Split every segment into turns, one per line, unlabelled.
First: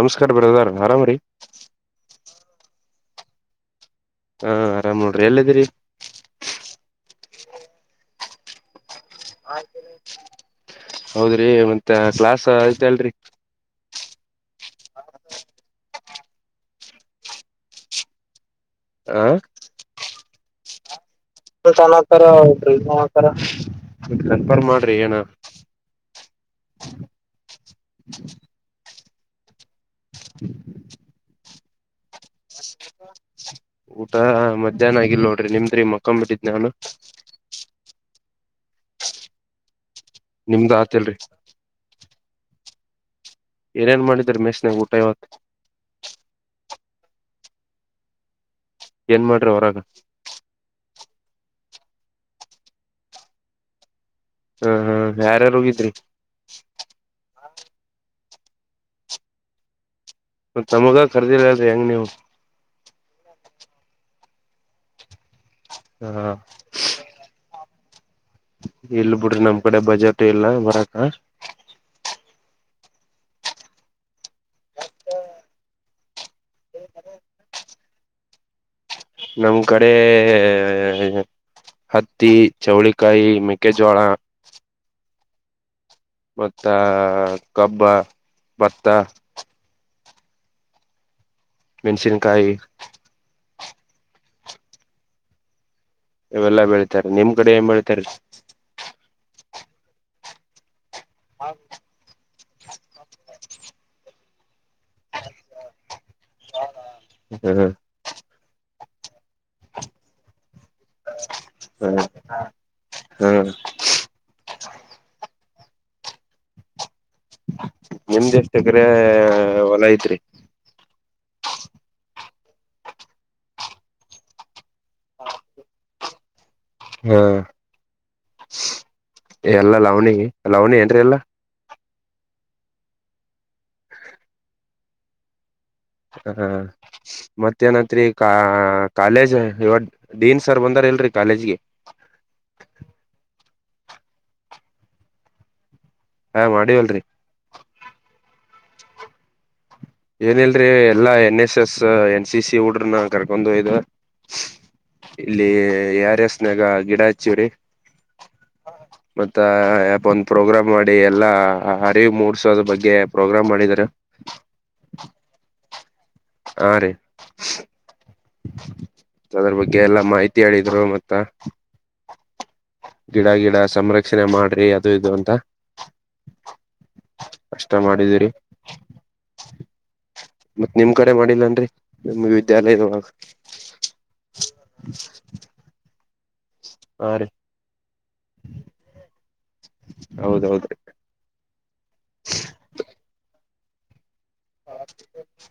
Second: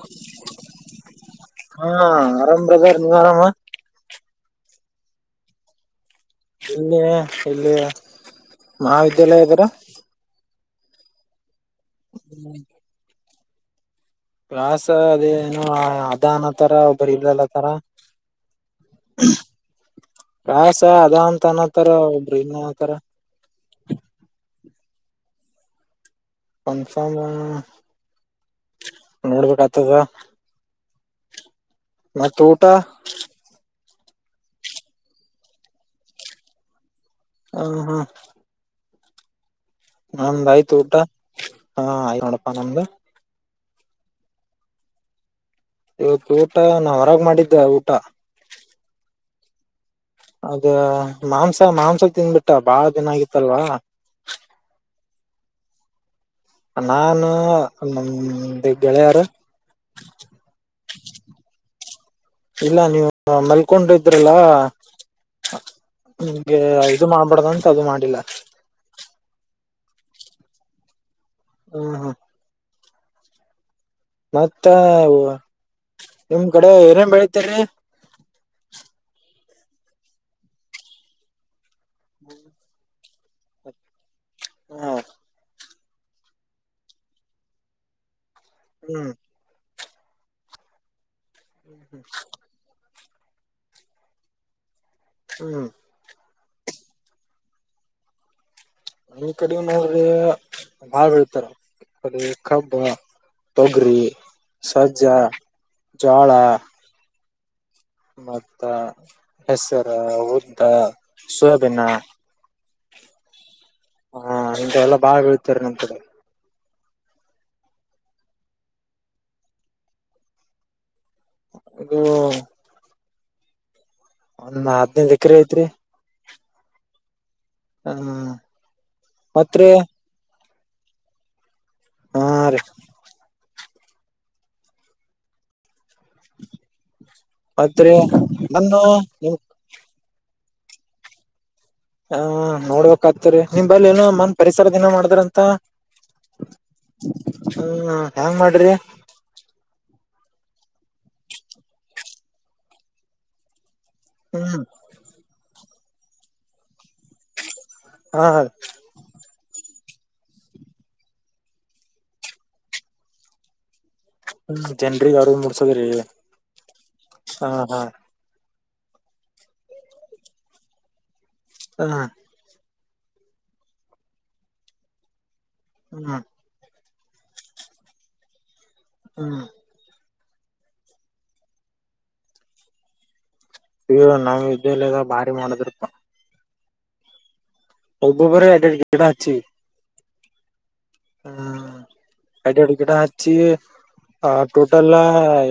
ನಮಸ್ಕಾರ ಬಡೆದರ ಆರಾಮ ರೀ
ಹಾ ಆರಾಮ್ದಾರ ನೀ ಆರಾಮ
ಹಾ ಆರಾಮ್ ನೋಡ್ರಿ ಎಲ್ಲದಿ್ರರಿ
ಇಲ್ಲಯಾ ಇಲ್ಲಯೇ
ಹೌದ್ರಿ ಮತ್ತೆ ಕ್ಲಾಸ್ ಐತೆ ಅಲ್ರಿ
ಕಾಸ ಅದೇ ಏನು ಅದ ಅನತರ ಒಬ್ಬರು ಇಲ್ಲಲ್ಲತರ
ಆಾ
ಕಸ ಅದಂತ ಅನತಾರ ಒಬ್ರ ಇಲ್ಲತಾರ
ಕನ್ಫರ್ಮ್ ಮಾಡ್ರಿ ಏನ
ಕನ್ಫಮ್ ನೋಡ್ಬೇಕ ಆತದ
[inaudible]
ಮತ್ತ
ಊಟ ಮಧ್ಯಾಹ್ನ ಆಗಿಲ್ ನೋಡ್ರಿ ನಿಮ್ದ್ರಿ ಮಕ್ಕಂಬ್ ಬಿಿಟ್ಟಿದ್ನ ನಾನು
ಹ ಹಾ ನಮ್ದ್
ನಿಮ್ದ್
ಆಯ್ತು ಊಟ
ಆತಿಲ್ರಿ
ಹಾ ಆಯ್ತ ನೋಡಪಾ ನಮ್ದು
ಏನೇನ್ ಮಾಡಿದ ಮೆಸ್ನ್ಗ ಊಟ ಇವತ್ತು
ಇವತ್ತು ಊಟ ನಾ ಹೊರಾಗ ಮಾಡಿದ್ದೆ ಊಟ
ಏನ್ ಮಾಡ್ರಿ ಹೊರಾಗ
ಅದ ಮಾಂಸ ಮಾಂಸದ ತಿನ್ಬಿಟ್ಟ ಬಾಳ ದಿನ ಆಗಿತ್ತಲ್ವಾ
ಹ್ಮ ಹ್ಮ ಯಾರಾರು ಹೋಗಿದ್ರಿ
ನಾನ ನಮ್ ಗೆಳೆಯಾರ
ಮ ತಮಗ ಖರ್ದಿರ್ದೆ ಹೆಂಗ ನೀವು
ಇಲ್ಲ ನೀವು ಮಲ್ಕೊಂಡ ಇದ್ರಲ್ಲ
ಹ
ನಿಮ್ಗೆ ಇದು ಮಾಡ್ಬಡ್ದಂತ ಅದು ಮಾಡಿಲ್ಲ
ಇಲ್ ಬಿಡ್ರಿ ನಮ್ ಕಡೆ ಬಜೆಟ್ ಇಲ್ಲಬರಕ್ಕ
ಹ್ಮ್ ಹ್ಮ್ ಮತ್ತ ನಿಮ್ ಕಡೆ ಏನೇನ್ ಬೆಳಿತರಿ
ನಮ್ ಕಡೆ ಹತ್ತಿ ಚೌಳಿಕಾಯಿ ಮೆಕ್ಕೆಜೋಳ
ಹ್ಮ
ಮತ್ತ ಕಬ್ಬ ಭತ್ತ
ಹ್ಮ್
ಮೆಣ್ಸಿನ್ಕಾಯಿ
ಹ್ಮ್
ಇವೆಲ್ಲ ಬೆಳಿತಾರೆ ನಿಮ್ ಕಡೆ ಏನ್ ಬೆಳಿತಾರೆ
ಮ ಕಡೆ ನೋಡ್ರೆ ಬಾಳ್ ಬೆಳೀತಾರಾ ಕಬ್ಬ ತೊಗರಿ ಸಜ್ಜಾ ಜೋಳ
ಹ್ಮ್ ಹ್ಮ
ಮತ್ತ ಹೆಸರು ಉದ್ದ ಸೋಬಿನ
ಹ್ಮ್
ಹಾ ಇಂತಾವೆಲ್ಲ ಬಾಳಾ ಬೆಳೀತಾರೆ ನಮ್ ಕಡೆ
ನಿಮ್ದೇಷ್ಟ ಏಕರೆ ಹೊಲ ಐತ್ರಿ
ಹ್ಮ್ ಒಂದ ಅದಿನೈದು ಎಕರೆ ಐತ್ರಿ
ಹಾ
ಹ್ಮ್ ಮತ್ರಿ
ಎಲ್ಲ ಲವಣಿ ಲವಣಿ ಏನ್ರಿ ಎಲ್ಲಾ
ಹಾ ರೀ
ಹಾ
ಮತ್ರಿ
ಮತ್ತೇನೈತ್ರಿ ಕ
ಬಂದು
ಕಾಲೇಜ್
ನಿಮ್
ಡೀನ್ ಸರ್ ಬಂದಾರ ಎಲ್ರಿ ಕಾಲೇಜ್ಗೆ
ಹ ನೋಡ್ಬೇಕಕ್ ಆಗ್ತರಿ ನಿಮಲ್ಲಿ ಏನೋ ಮನ್ ಪರಿಸರದ ದಿನ ಮಾಡಿದ್ರ ಅಂತ
ಹಾ ಮಾಡೀವಲ್ರರಿ
ಹ್ಮ್ ಹೆ್ಯಾಂಗ್ ಮಾಡ್ರಿ
ಏನಲ್ರಿ ಎಲ್ಲಾ N S S N C C ಹುಡುಗರನ್ನ ಕರ್ಕೊಂಡು ಹೋಗಿದ್ರು
ಹ್ಮ್
ಇಲ್ಲಿ ಯಾರ ಎಸ್ನಾಗ ಗಿಡ ಹಚ್ಚಿರಿ
ಹಾ ಹಾ
ಮತ್ತ ಯಪ ಒಂದ ಪ್ರೋಗ್ರಾಮ್ ಮಾಡಿ ಎಲ್ಲಾ ಅರಿವು ಮೂಡಸೋದ್ ಬಗ್ಗೆ ಪ್ರೋಗ್ರಾಮ್ ಮಾಡಿದ್ರ
ಹ್ಮ ಜನ್ರಿಗೆ ಅರಿವು ಮೂಡ್ಸೋದ್ರ
ಹಾ ರೀ ಅದ್ರ ಬಗ್ಗೆ ಎಲ್ಲಾ ಮಾಹಿತಿ ಹೇಳಿದ್ರು ಮತ್ತ
ಹಾ
ಗಿಡ ಗಿಡ ಸಂರಕ್ಷಣೆ ಮಾಡ್ರಿ ಅದು ಇದು ಅಂತ
ಹ್ಮ
ಅಷ್ಟ ಮಾಡಿದೀರಿ
ಹ್ಮ
ಮತ್ತತ್ ನಿಮ್ ಕಡೆ ಮಾಡಿಲ್ಲಾನ್ರರಿ ನಿಮ್ ವಿದ್ಯಾಲಯದೊಳಗ
ಇ ನಾವ್ ಇದಲ್ಲ ಭಾರಿ ಮಾಡೋದ್ರ
ಹಾ ರೀ
ಒಬ್ಬೊರೇ ಎರಡೆರಡು ಗಿಡ ಹಚ್ಚಿವಿ
ಹೌದೌದು
ಹ್ಮ್ ಗಡ ಅಡು ಗಿಡ ಹಚ್ಚಿ ಆ ಟೋಟಲ್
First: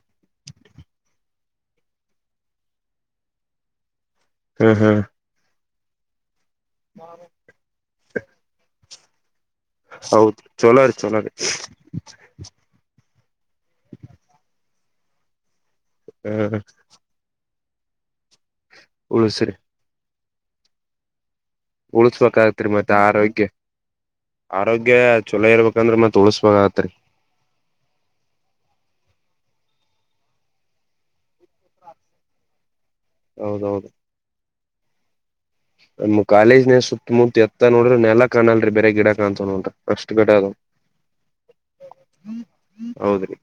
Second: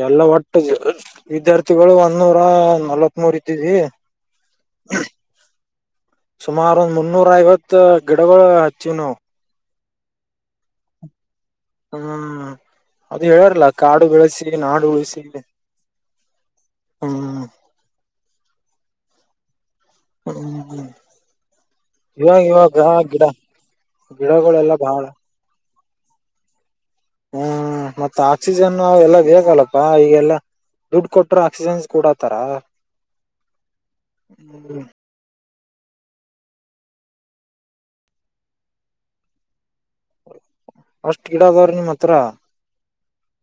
ಎಲ್ಲಟ್ಟ ವಿದ್ಯಾರ್ಥಿಗಳು ಒಂದ ನೂರ ನಲವತ್ ಮೂರ್ ಇದ್ದಿದ್ವಿ
ಹಾ ಹಾ
ಸುಮಾರ ಒಂದ್ ಮುನ್ನೂರ ಐವತ್ ಗಿಡಗಳು ಹಚ್ಚಿವ ನಾವು
ಹೌದು ಚೋಲೋರಿ ಚೋಲೋರಿ
ಹ್ಮ್ ಅದು ಹೇಳಾರಲ್ಲ ಕಾಡು ಬೆಳೆಸಿ ನಾಡು ಉಳಸಿ
ಹ್ಮ್ ಉಳಸಿರೆ
ಇವಾಗ
ಉಳಸ್ಬೇಕಾಗತ್ರಿ
ಇವಾಗಾ
ಮತ್ತೆ
ಗಿಡ ಗಿಡಗಳೆಲ್ಲ ಬಹಾಳ
ಚೊಲ ಇರ್ಬೇಕಂದ್ರ ಮತ್ತೆ ಉಳಸಸ್ಬೇಕಾಗತ್ರಿ
ಹ್ಮ್ ಮತ್ತ ಆಕ್ಸಿಜನ್ ಅವ ಎಲ್ಲಾ ಬೇಕಲ್ಲಪ್ಪಾ ಈಗೆಲ್ಲ ದುಡ್ಡು ಕೊಟ್ರ ಆಕ್ಸಿಜನ್ಸ್ ಕೂಡತಾರ
ಹೌದೌದು
ಹ್ಮ್
ನ್ ಕಾಲೇಜ್ನ ಸುತ್ತಮುತ್ತತ್ ಎತ್ತ ನೋಡ್ರಿ ನೆಲ ಕಾಣಲ್ರಿ ಬೇ ಗಿಡ ಕಾಣ್ತವ ನೋಡ್ರಿ ಅಷ್ಟ್ ಗಿಡ ಅದು
ಅಷ್ಟ್ ಗಿಡದವ್ರ ನಿಮ್ಮ ಹತ್ರ
ಹೌದ್ರಿ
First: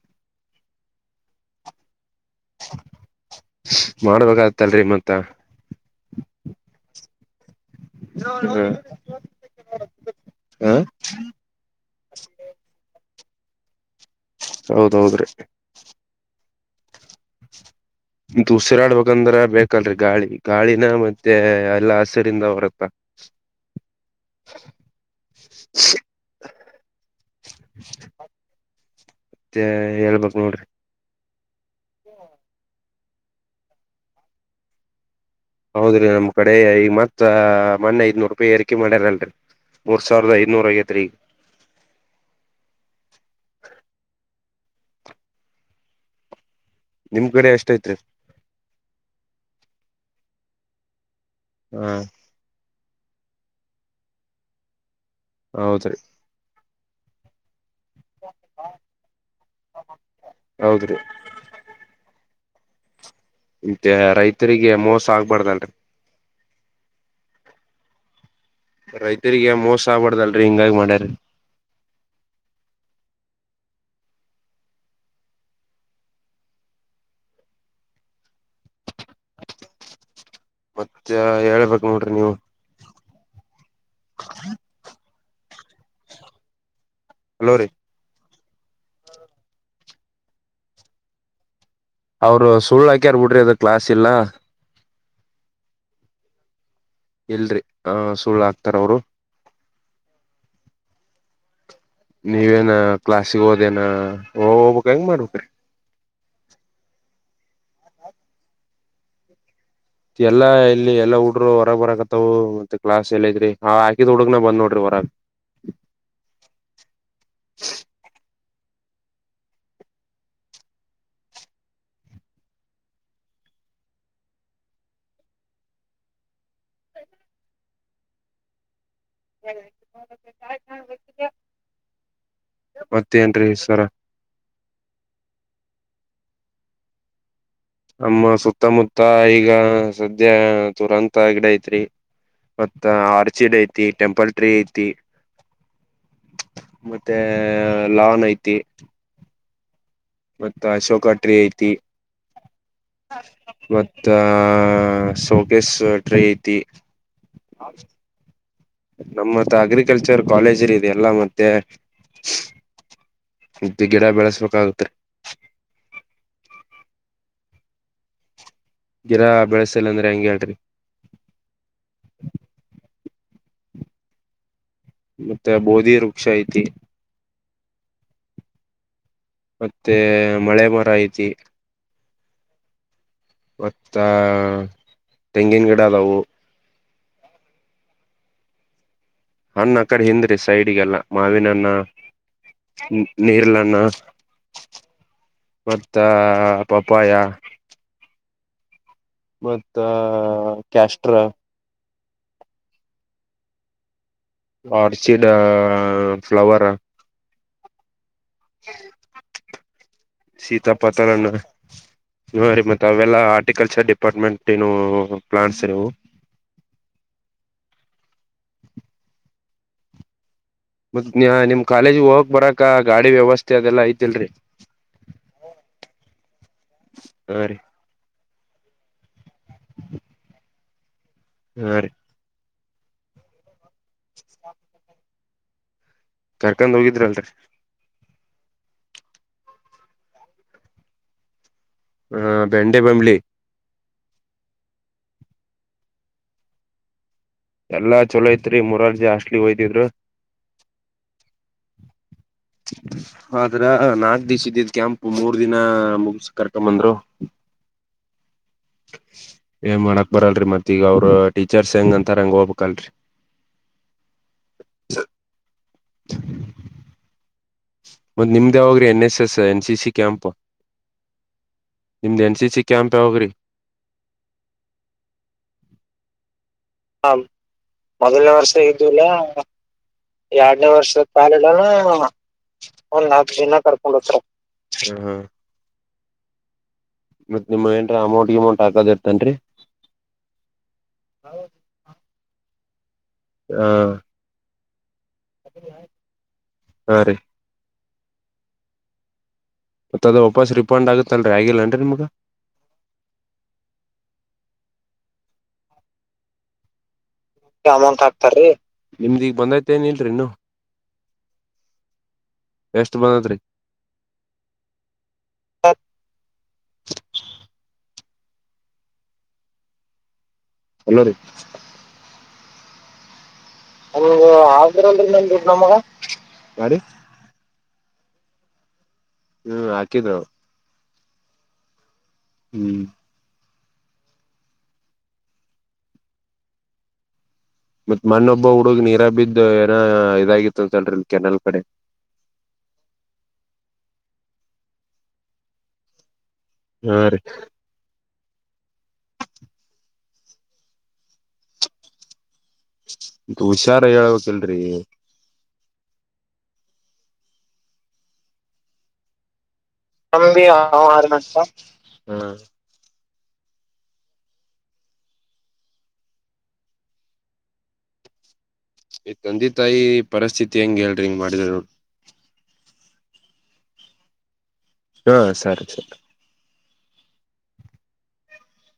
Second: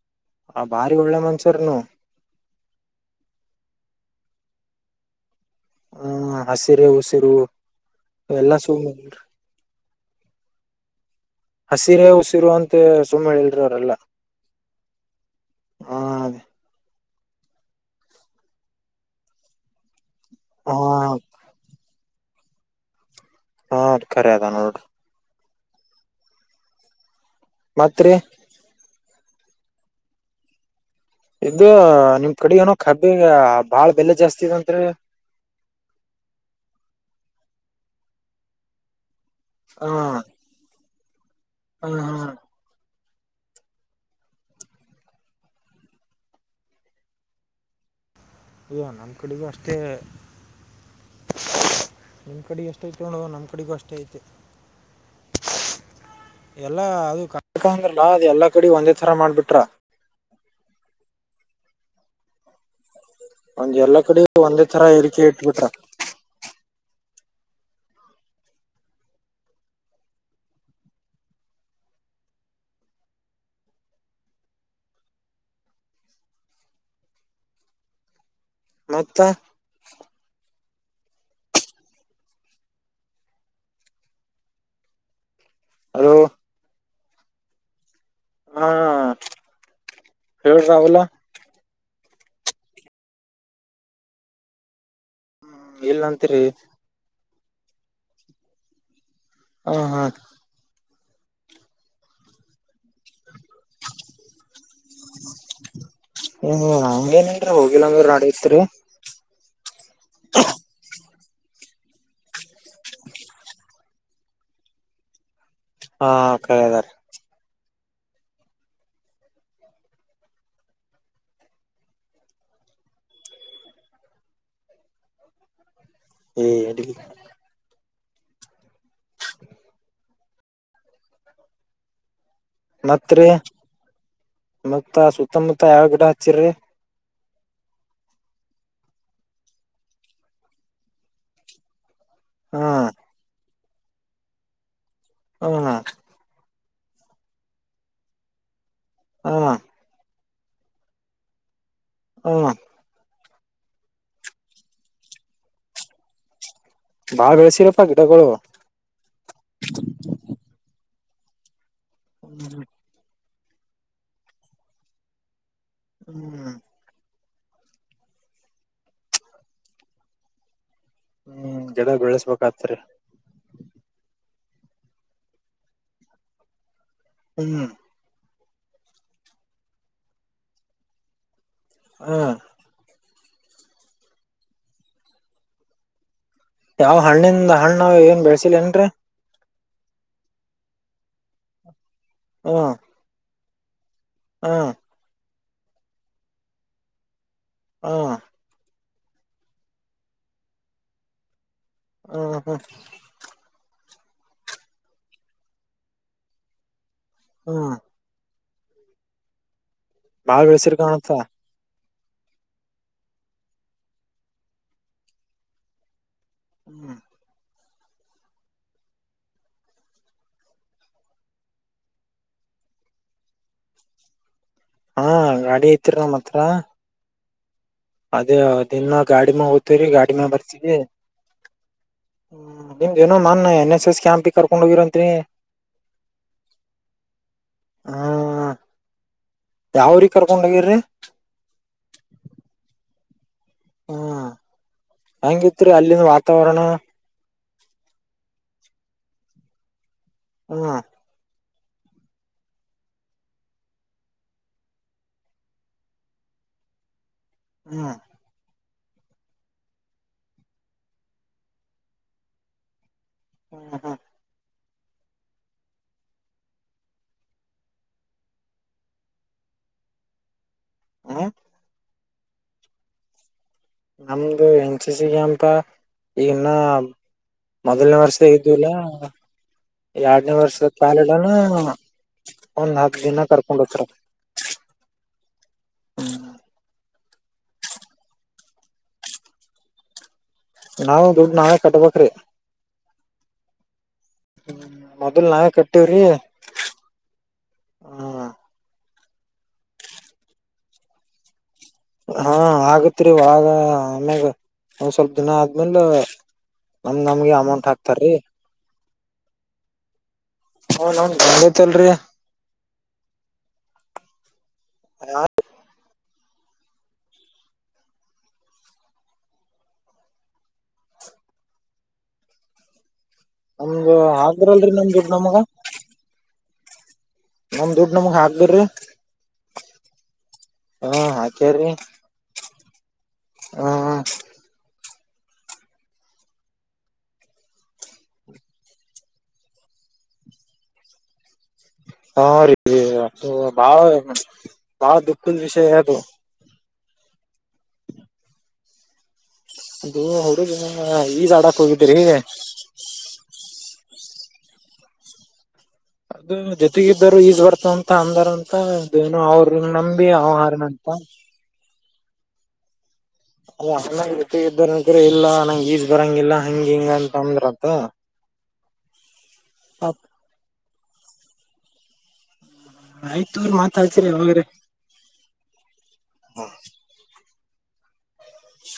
ಆ ಬಾರಿ ಒಳ್ಳೆ ಮನ್ಷವ್ರನು
ಮಾಡ್ಬೇಕಾಗತ್ತಲ್ರಿ ಮತ್ತ
ಹ ಹಸಿರೆ ಉಸಿರು ಎಲ್ಲಾ ಸು ಮಾಡರಿ
ಹ
ಹಸಿರೇ ಉಸಿರು ಅಂತ ಸುಮ್ಮನೆ ಹೇಳಲ್ರಿ ಅವರೆಲ್ಲ
ಹೌದೌದ್ರಿ
ಹಾ ಅದ
ಉಸಿರಾಡ್ಬೇಕಂದ್ರ ಬೇಕಲ್ರರಿ ಗಾಳಿ
ಹ
ಗಾಳಿನ ಮತ್ತೆ ಎಲ್ಲಾ ಹಸಿರಿಂದ ಹೊರತ್ತ [unintelligible]
ಹಾದ್ ಕರೆ ಅದ ನೋಡ್ರಿ
ಸ
ಮತ್ರಿ
ಮತ್ತೆ ಹೇಳ್ಬಕ್ ನೋಡ್ರಿ
ಇದೂ ನಿಮ್ ಕಡೆ ಏನೋ ಕಬ್ಬಿಗೆ ಬಾಳ ಬೆಲೆ ಜಾಸ್ತಿ ಇದಂತರಿ
ಹೌದ್ರಿ ನಮ್ ಕಡೆ ಈ ಮತ್ ಮೊನ್ನೆ ಐದನೂರು ರೂಪಾಯಿ ಏರಿಕೆ ಮಾಡ್ಯಾರಲ್ರರಿ ಮೂರ್ ಸಾವಿರದ ಐ ನೂರಐವತ್ತು ರೀ
ಹ್ಮ ಹ್ಮ
ನಿಮ್ ಕಡೆ ಎಷ್ಟ ಐತ್ರಿ
ಈದು ನಮ್ಮ ಕಡೆಗೂ ಅಷ್ಟೇ
ಹ್ಮ್
ನಿಮ್ ಕಡೆ ಎಷ್ಟ ಐತ ನೋಡ ನಮ್ ಕಡೆಗೂ ಅಷ್ಟೇ ಐತೆ
ಹೌದ್ರೀ
ಎಲ್ಲಾ ಅದು ಕನ್ಫರ್ಮ್ ಇರ್ಲಾ ಅದು ಎಲ್ಲಾ ಕಡೆ ಒಂದೇ ತರ ಮಾಡ್ಬಿಟ್ರ
ಹೌದ್ರಿ
ಒಂದ್
ಮತ್ತೆ
ಎಲ್ಲಾ ಕಡೆ ಒಂದೇ
ರೈತರಿಗೆ
ತರ
ಮೋಸ
ಏರಿಕೆ ಇಟ್ಬಿಟ್ಟ
ಆಗ್ಬಾರ್ದಲ್ರರಿ ರೈತರಿಗೆ ಮೋಸ ಆಬಾರ್ದಲ್ರರಿ ಹಿಂಗಾಗಿ ಮಾಡ್ಯಾರರಿ
ಮತ್ತ
ಮತ್ತೆ ಹೇಳ್ಬೇಕು ನೋಡ್ರಿ ನೀವು
ಅ
ಹಲೋ ರರಿ
ಹಾ ಹೇಳಳ್ ರಹುಲ
ಅವ್ರು ಸುಳ್ಳು ಹಾಕ್ಯಾರ್ ಬಿಡ್ರ ಅದು ಕ್ಲಾಸ್ ಇಲ್ಲ
ಇಲ್ಲ ಅಂತರಿ
ಎಲ್ರರಿ ಆ ಸುಳ್ಳು ಹಕ್ತಾರ ಅವರು
ಹ ಹಾ
ನೀವೇನ ಕ್ಲಾಸ್ಿಗೆ ಹೋದೇನ ಹೋಗ್ಬಕ್ ಹೆಂಗ್ ಮಾಡ್ಬೇಕ್ರೀ
ಹ್ಮ್ ನಂಗ ಏನನ್ರರಿ ಹೋಗಿಲ್ಲಂದ್ ನಾಡಐತ್ರಿ
ಎಲ್ಲಾ ಇಲ್ಲಿ ಎಲ್ಲಾ ಊ ನೋಡ ಹೊರಗ್ ಬರಕತ್ತವತ್ತತ್ ಕ್ಲಾಸ್ ಎಲ್ಲೈ್ರರಿ ಹಾ ಹಾಕಿದ್ ಹುಡುಗ್ನ ಬಂದ ನೋಡ್ರಿ ಹೊರಗ್
ಹಾ ಕಳದಾರೆ ಹ್ಮ ಅ
[inaudible]
ಮತ್ರಿ
ಮತ್ತೇನ್ರೀ ಸರ
ಮತ್ತ ಸುತ್ತಮುತ್ತ ಯಾವ ಗಿಡ ಹಚ್ಚಿರರಿ
ಅಮ್ಮ ಸುತ್ತಮುತ್ತ ಈಗ ಸದ್ಯ ತುರಂತ ಗಿಡ ಐತ್ರಿ
ಹಾ
ಮತ್ತ ಆರ್ಚಿಡ್ ಐತಿ ಟೆಂಪಲ್ ಟ್ರೀ ಐತಿ
ಹ ಹಾ
ಮತ್ತೆ ಲಾನ್ ಐತಿ
ಆ
ಮತ್ತ ಅಶೋಕ ಟ್ರಿ ಐತಿ
ಹ
ಮತ್ತ ಸೌಕೆಸ್ ಟ್ರೀ ಐತಿ
ಬಾಳ ಬೆಳೆಸಿರಪ್ಪಾ ಗಿಡಗಳು
ನಮ್ಮತ್ ಅಗ್ರಿಕಲ್ಚರ್ ಕಾಲೇಜ ಇದೆ ಎಲ್ಲಾ ಮತ್ತೆ
[unintelligible]
ಇದ್ದ ಗಿಡ ಬೆಳೆಸ್ಬೇಕಾಗತ್ರಿ
[unintelligible]
ಗಿರಾ ಬೆಳೆಸಿಲ್ಲ ಅಂದ್ರೆ ಹೆಂಗೆ ಹೇಳ್ರಿ
ಹ್ಮ್ ಗಡ ಬೆಳೆಸ್ಬೇಕ ಆತ್ರಿ
ಮತ್ತೆ ಬೋಧಿ ವೃಕ್ಷ ಐತಿ
ಹ್ಮ
ಮತ್ತೆ ಮಳೆ ಮರ ಐತಿ
ಹ್ಮ
ಮತ್ತ ತೆಂಗಿನ ಗಿಡ ಅದವು
ಯಾವ್ ಹಣ್ಣಿಂದ ಹಣ್ಣ ನ್ ಏನ್ ಬೆಳಳ್ಸಿಲ್ಲ ನ್ರರಿ
ಹಣ್ಣ ಅ ಕಡೆ ಹಿಂದ್ರಿ ಸೈಡ್ಗೆಲ್ಲ ಮಾವಿನನ್ನ ನೀರ್ಲನ್ನ
ಹಾ
ಮತ್ತ ಪಪ್ಪಾಯ
ಹಾ
ಮತ್ತ ಕ್ಯಾಸ್ಟ್ರಾ
ಹ ಹ
ಆರ್ಚಿಡ್ ಫ್ಲವರ್
ಹ್ಮ ಬಾಳ್ ಬೆಳಸಿರ್ ಕಾಣತ್ತ
ಸೀತಾಪತಳನ್ನ ಹ ರೀ ಮತ್ತತ್ ಅವೆಲ್ಲ ಆಾರರ್ಟಿಕಲ್ಚರ್ ಡಿಪಾರ್ಟ್ಮೆಂಟ್ ಏನು ಪ್ಲಾಂಟ್ಸ್ ರೀವು
ಹ್ಮ್
ಮತ್ತ ನಿಮ್ ಕಾಲೇಜ್ ಹೋಗಕ್ ಬರಾಕ ಗಾಡಿ ವ್ಯವಸ್ಥೆ ಅದೆಲ್ಲ ಐತಿಲ್ರರಿ
ಹಾ ಗಾಡಿ ಐತ್ರು ನಮ್ಮ್ ಹತ್ರ
ಹಾ ರೀ
ಅದೇ ದಿನ ಗಾಡಿ ಮ ಹೋಗ್ತವ್ರರಿ ಗಾಡಿ ಮ ಬರ್ತವಿ
ಹಾ ರೀ
ಹ್ಮ ನಿಮ್ದ ಏನೋ ಮೊನ್ನ ಎನ್ ಎಸ್ ಎಸ್ ಕ್ಯಾಂಪಿಗೆ ಕರ್ಕೊಂಡು ಹೋಗಿರೋಂತನಿ
ಕರ್ಕೊಂಡ್ ಹೋಗಿದ್ರಿ ಅಲ್ರರಿ
ಹ್ಮ ಯಾವೂರಿಗೆ ಕರ್ಕೊಂಡೋಗಿರಿ
ಹಾ ಬೆಂಡೆ ಬಂಬ್ಳಲಿ
ಹ್ಮ ಹೆಂಗಿತ್ರಿ ಅಲ್ಲಿಂದ ವಾತಾವರಣ
ಎಲ್ಲ ಚಲೋ ಐತ್ರಿ ಮೊರಾರ್ಜಿ ಹಾಸ್ಟ್ಲಿ ಹೋಯತಿದ್ರು
ಹ್ಮ
ಆದದ್ರ ನಾಕು ದೀಸ ಇದ್ದಿದ್ದ್ ಕ್ಯಾಂಪ್ ಮೂರ್ ದಿನ ಮುಗಸ ಕರ್ಕೊಂದ್ರು
ಹ್ಮ್
ಸ ಏನ್ ಮಾಡಕ್ ಬರಲ್ರರಿ ಮತ್ತೀಗ ಅವರು ಟೀಚರ್ಸ್ ಹೆಂಗ ಅಂತಾರ ಹೆಂಗ್ ಹೋಗ್ಬೇಕಲ್ರರಿ
ಹ್ಮ್ ಹ್ಮ್
ಸ ಮತ್ತ್ ನಿಮ್ದ ಹೋಗ್ರ N S S N C C ಕ್ಯಾಂಪ
ಹ್ಮ
ನಿಮ್ದ ಎನ್ ಸಿಿಸಿ ಕಾಮ ಯಾವಗ್ರಿ
ನಮ್ದು ಎನ್ ಸಿ ಸಿ ಕ್ಯಾಂಪ ಈಗನ್ನ
ಹ ಮೊದಲನೇ ವರ್ಷ ಇದ್ದಲ್ಲ
ಎರಡನೇ
ಎರಡ್ನೇ ವರ್ಷದ
ಕಾಲಿಡನ
ಕಾಲಡಾನ
ಹತ್
ಒಂದ್
ದಿನ
ನಾಕ ಜನ
ಕರ್ಕೊಂಡ್ ಹೋಗ್ತಾರ
ಕರ್ಕೊಂಡತ್ ಹ್ಮ ಹ್ಮ ಮತ್ತ ನಿಮ್ ಏನ್ರಿ ಅಮೌಂಟ್ ಗಮೌಂಟ್ ಹಾಕದ ಇರ್ತನ್ರಿ
ನಾವವು ದುಡ್ ನಾವೇ ಕಟ್ಬೇಕ್ರೀ
ಹ
ಹ್ಮ ಮೊದಲ್ ನಾವೇ ಕಟ್ಟಿವವ್ರಿ
ಹಾ ರೀ ಮತ್ತ ಅದು ವಾಪಸ್ ರಿಫಂಡ್ ಆುತ್ತತ್ತಲ್ರಿ ಆಗಿಲ್ಲ ಅ್ರ ನಿಮ್
ಹಾ ಆಗತ್ರಿೀ ಆಾಗ ಆಮ್ಯಾಗ ಒ್ ಸ್ವಲ್ಪ ದಿನ ಆದ್ಮೇಲೆ ನಮ್ ನಮ್ಗೆ
ಂತತ್ ಹಾಕ್ತಾರೀ ನಿಮ್ದಿಗ್ ಬಂದೈತೆ ಏನ್ನ್ರರಿನು
ಹ ನ ನೈತಲ್ರಿ
ಎಷ್ಟ್ ಬಂದದ್ರರಿ
ಹ
ಎಲ್ಲೋ ರ
ನಮ್ದು
ನ
ಹಾಕ್ದ್ರಲ್ರಿ ನಮ್
ಆ್ರಲ್
ದುಡ್ಡು
ನ ನಮಗ
ನಮ್ ದುಡ್ ನಮ್ಗ್ ಹಾಬ್ರರಿ
ಹ್ಮ್ ಹಾಕಿದ್
ಹಾ ಹಾಕ್ಯ್ರೀ
ಹ್ಞೂ
ಹ್ಮ ಹ
ಮತ್ ಮಣ್ಣೊಬ್ಬ ಹುಡುಗ್ ನೀರ ಬಿದ್ದು ಏನ ಇದಾಗಿತ್ತ ಅಂತಲ್ರಿ ಕೆನೆಲ್ ಕಡೆ
ಹಾ ರೀ ಅದು ಬಾಳ ಬಾಳ ದುಃಖದ ವಿಷಯ ಅದು
ಹಾ ರೀ
ಇದು ಹುಡುಗ ಈಜಅಡಕ ಹೋಗಿದ್ದರಿ
ಹುಷಾರ ಹೇಳ್ಬೇಕಿಲ್ರಿ
ಅದು ಜೊತೆಗ್ದರು ಈಜ್ ಬರ್ತ ಅಂತ ಅಂದಾರ ಅಂತ ಅದೆನೋ ಅವರು ನಮ
ತಮ್ಮನಂದಿ ಅರಗಂಟ
ಅವ ಅಣ್ಣನ್ ಜೊತೆ ಇದೋರ್ಅಂತ್ರ ಇಲ್ಲ ನಂಗಗೆ ಈಜ್ ಬರಂಗಿಲ್ಲ ಹಂಗ ಹಿಂಗ ಅಂತ ಅಂದ್ರತ
ಈ ತಂದೆ ತಾಯಿ ಪರಿಸ್ಥಿತಿ ಹೆಂಗ ಹೇಳ್ರಿ ಇಂಗ ಮಾಡಿದ್ರ
ಆಯ್ತು ಅವರು ಮಾತಾಡ್ತರ್ ಹೋಗ್ರಿ
ಹಾ ಸರಿ ಸರಿ
ಶ್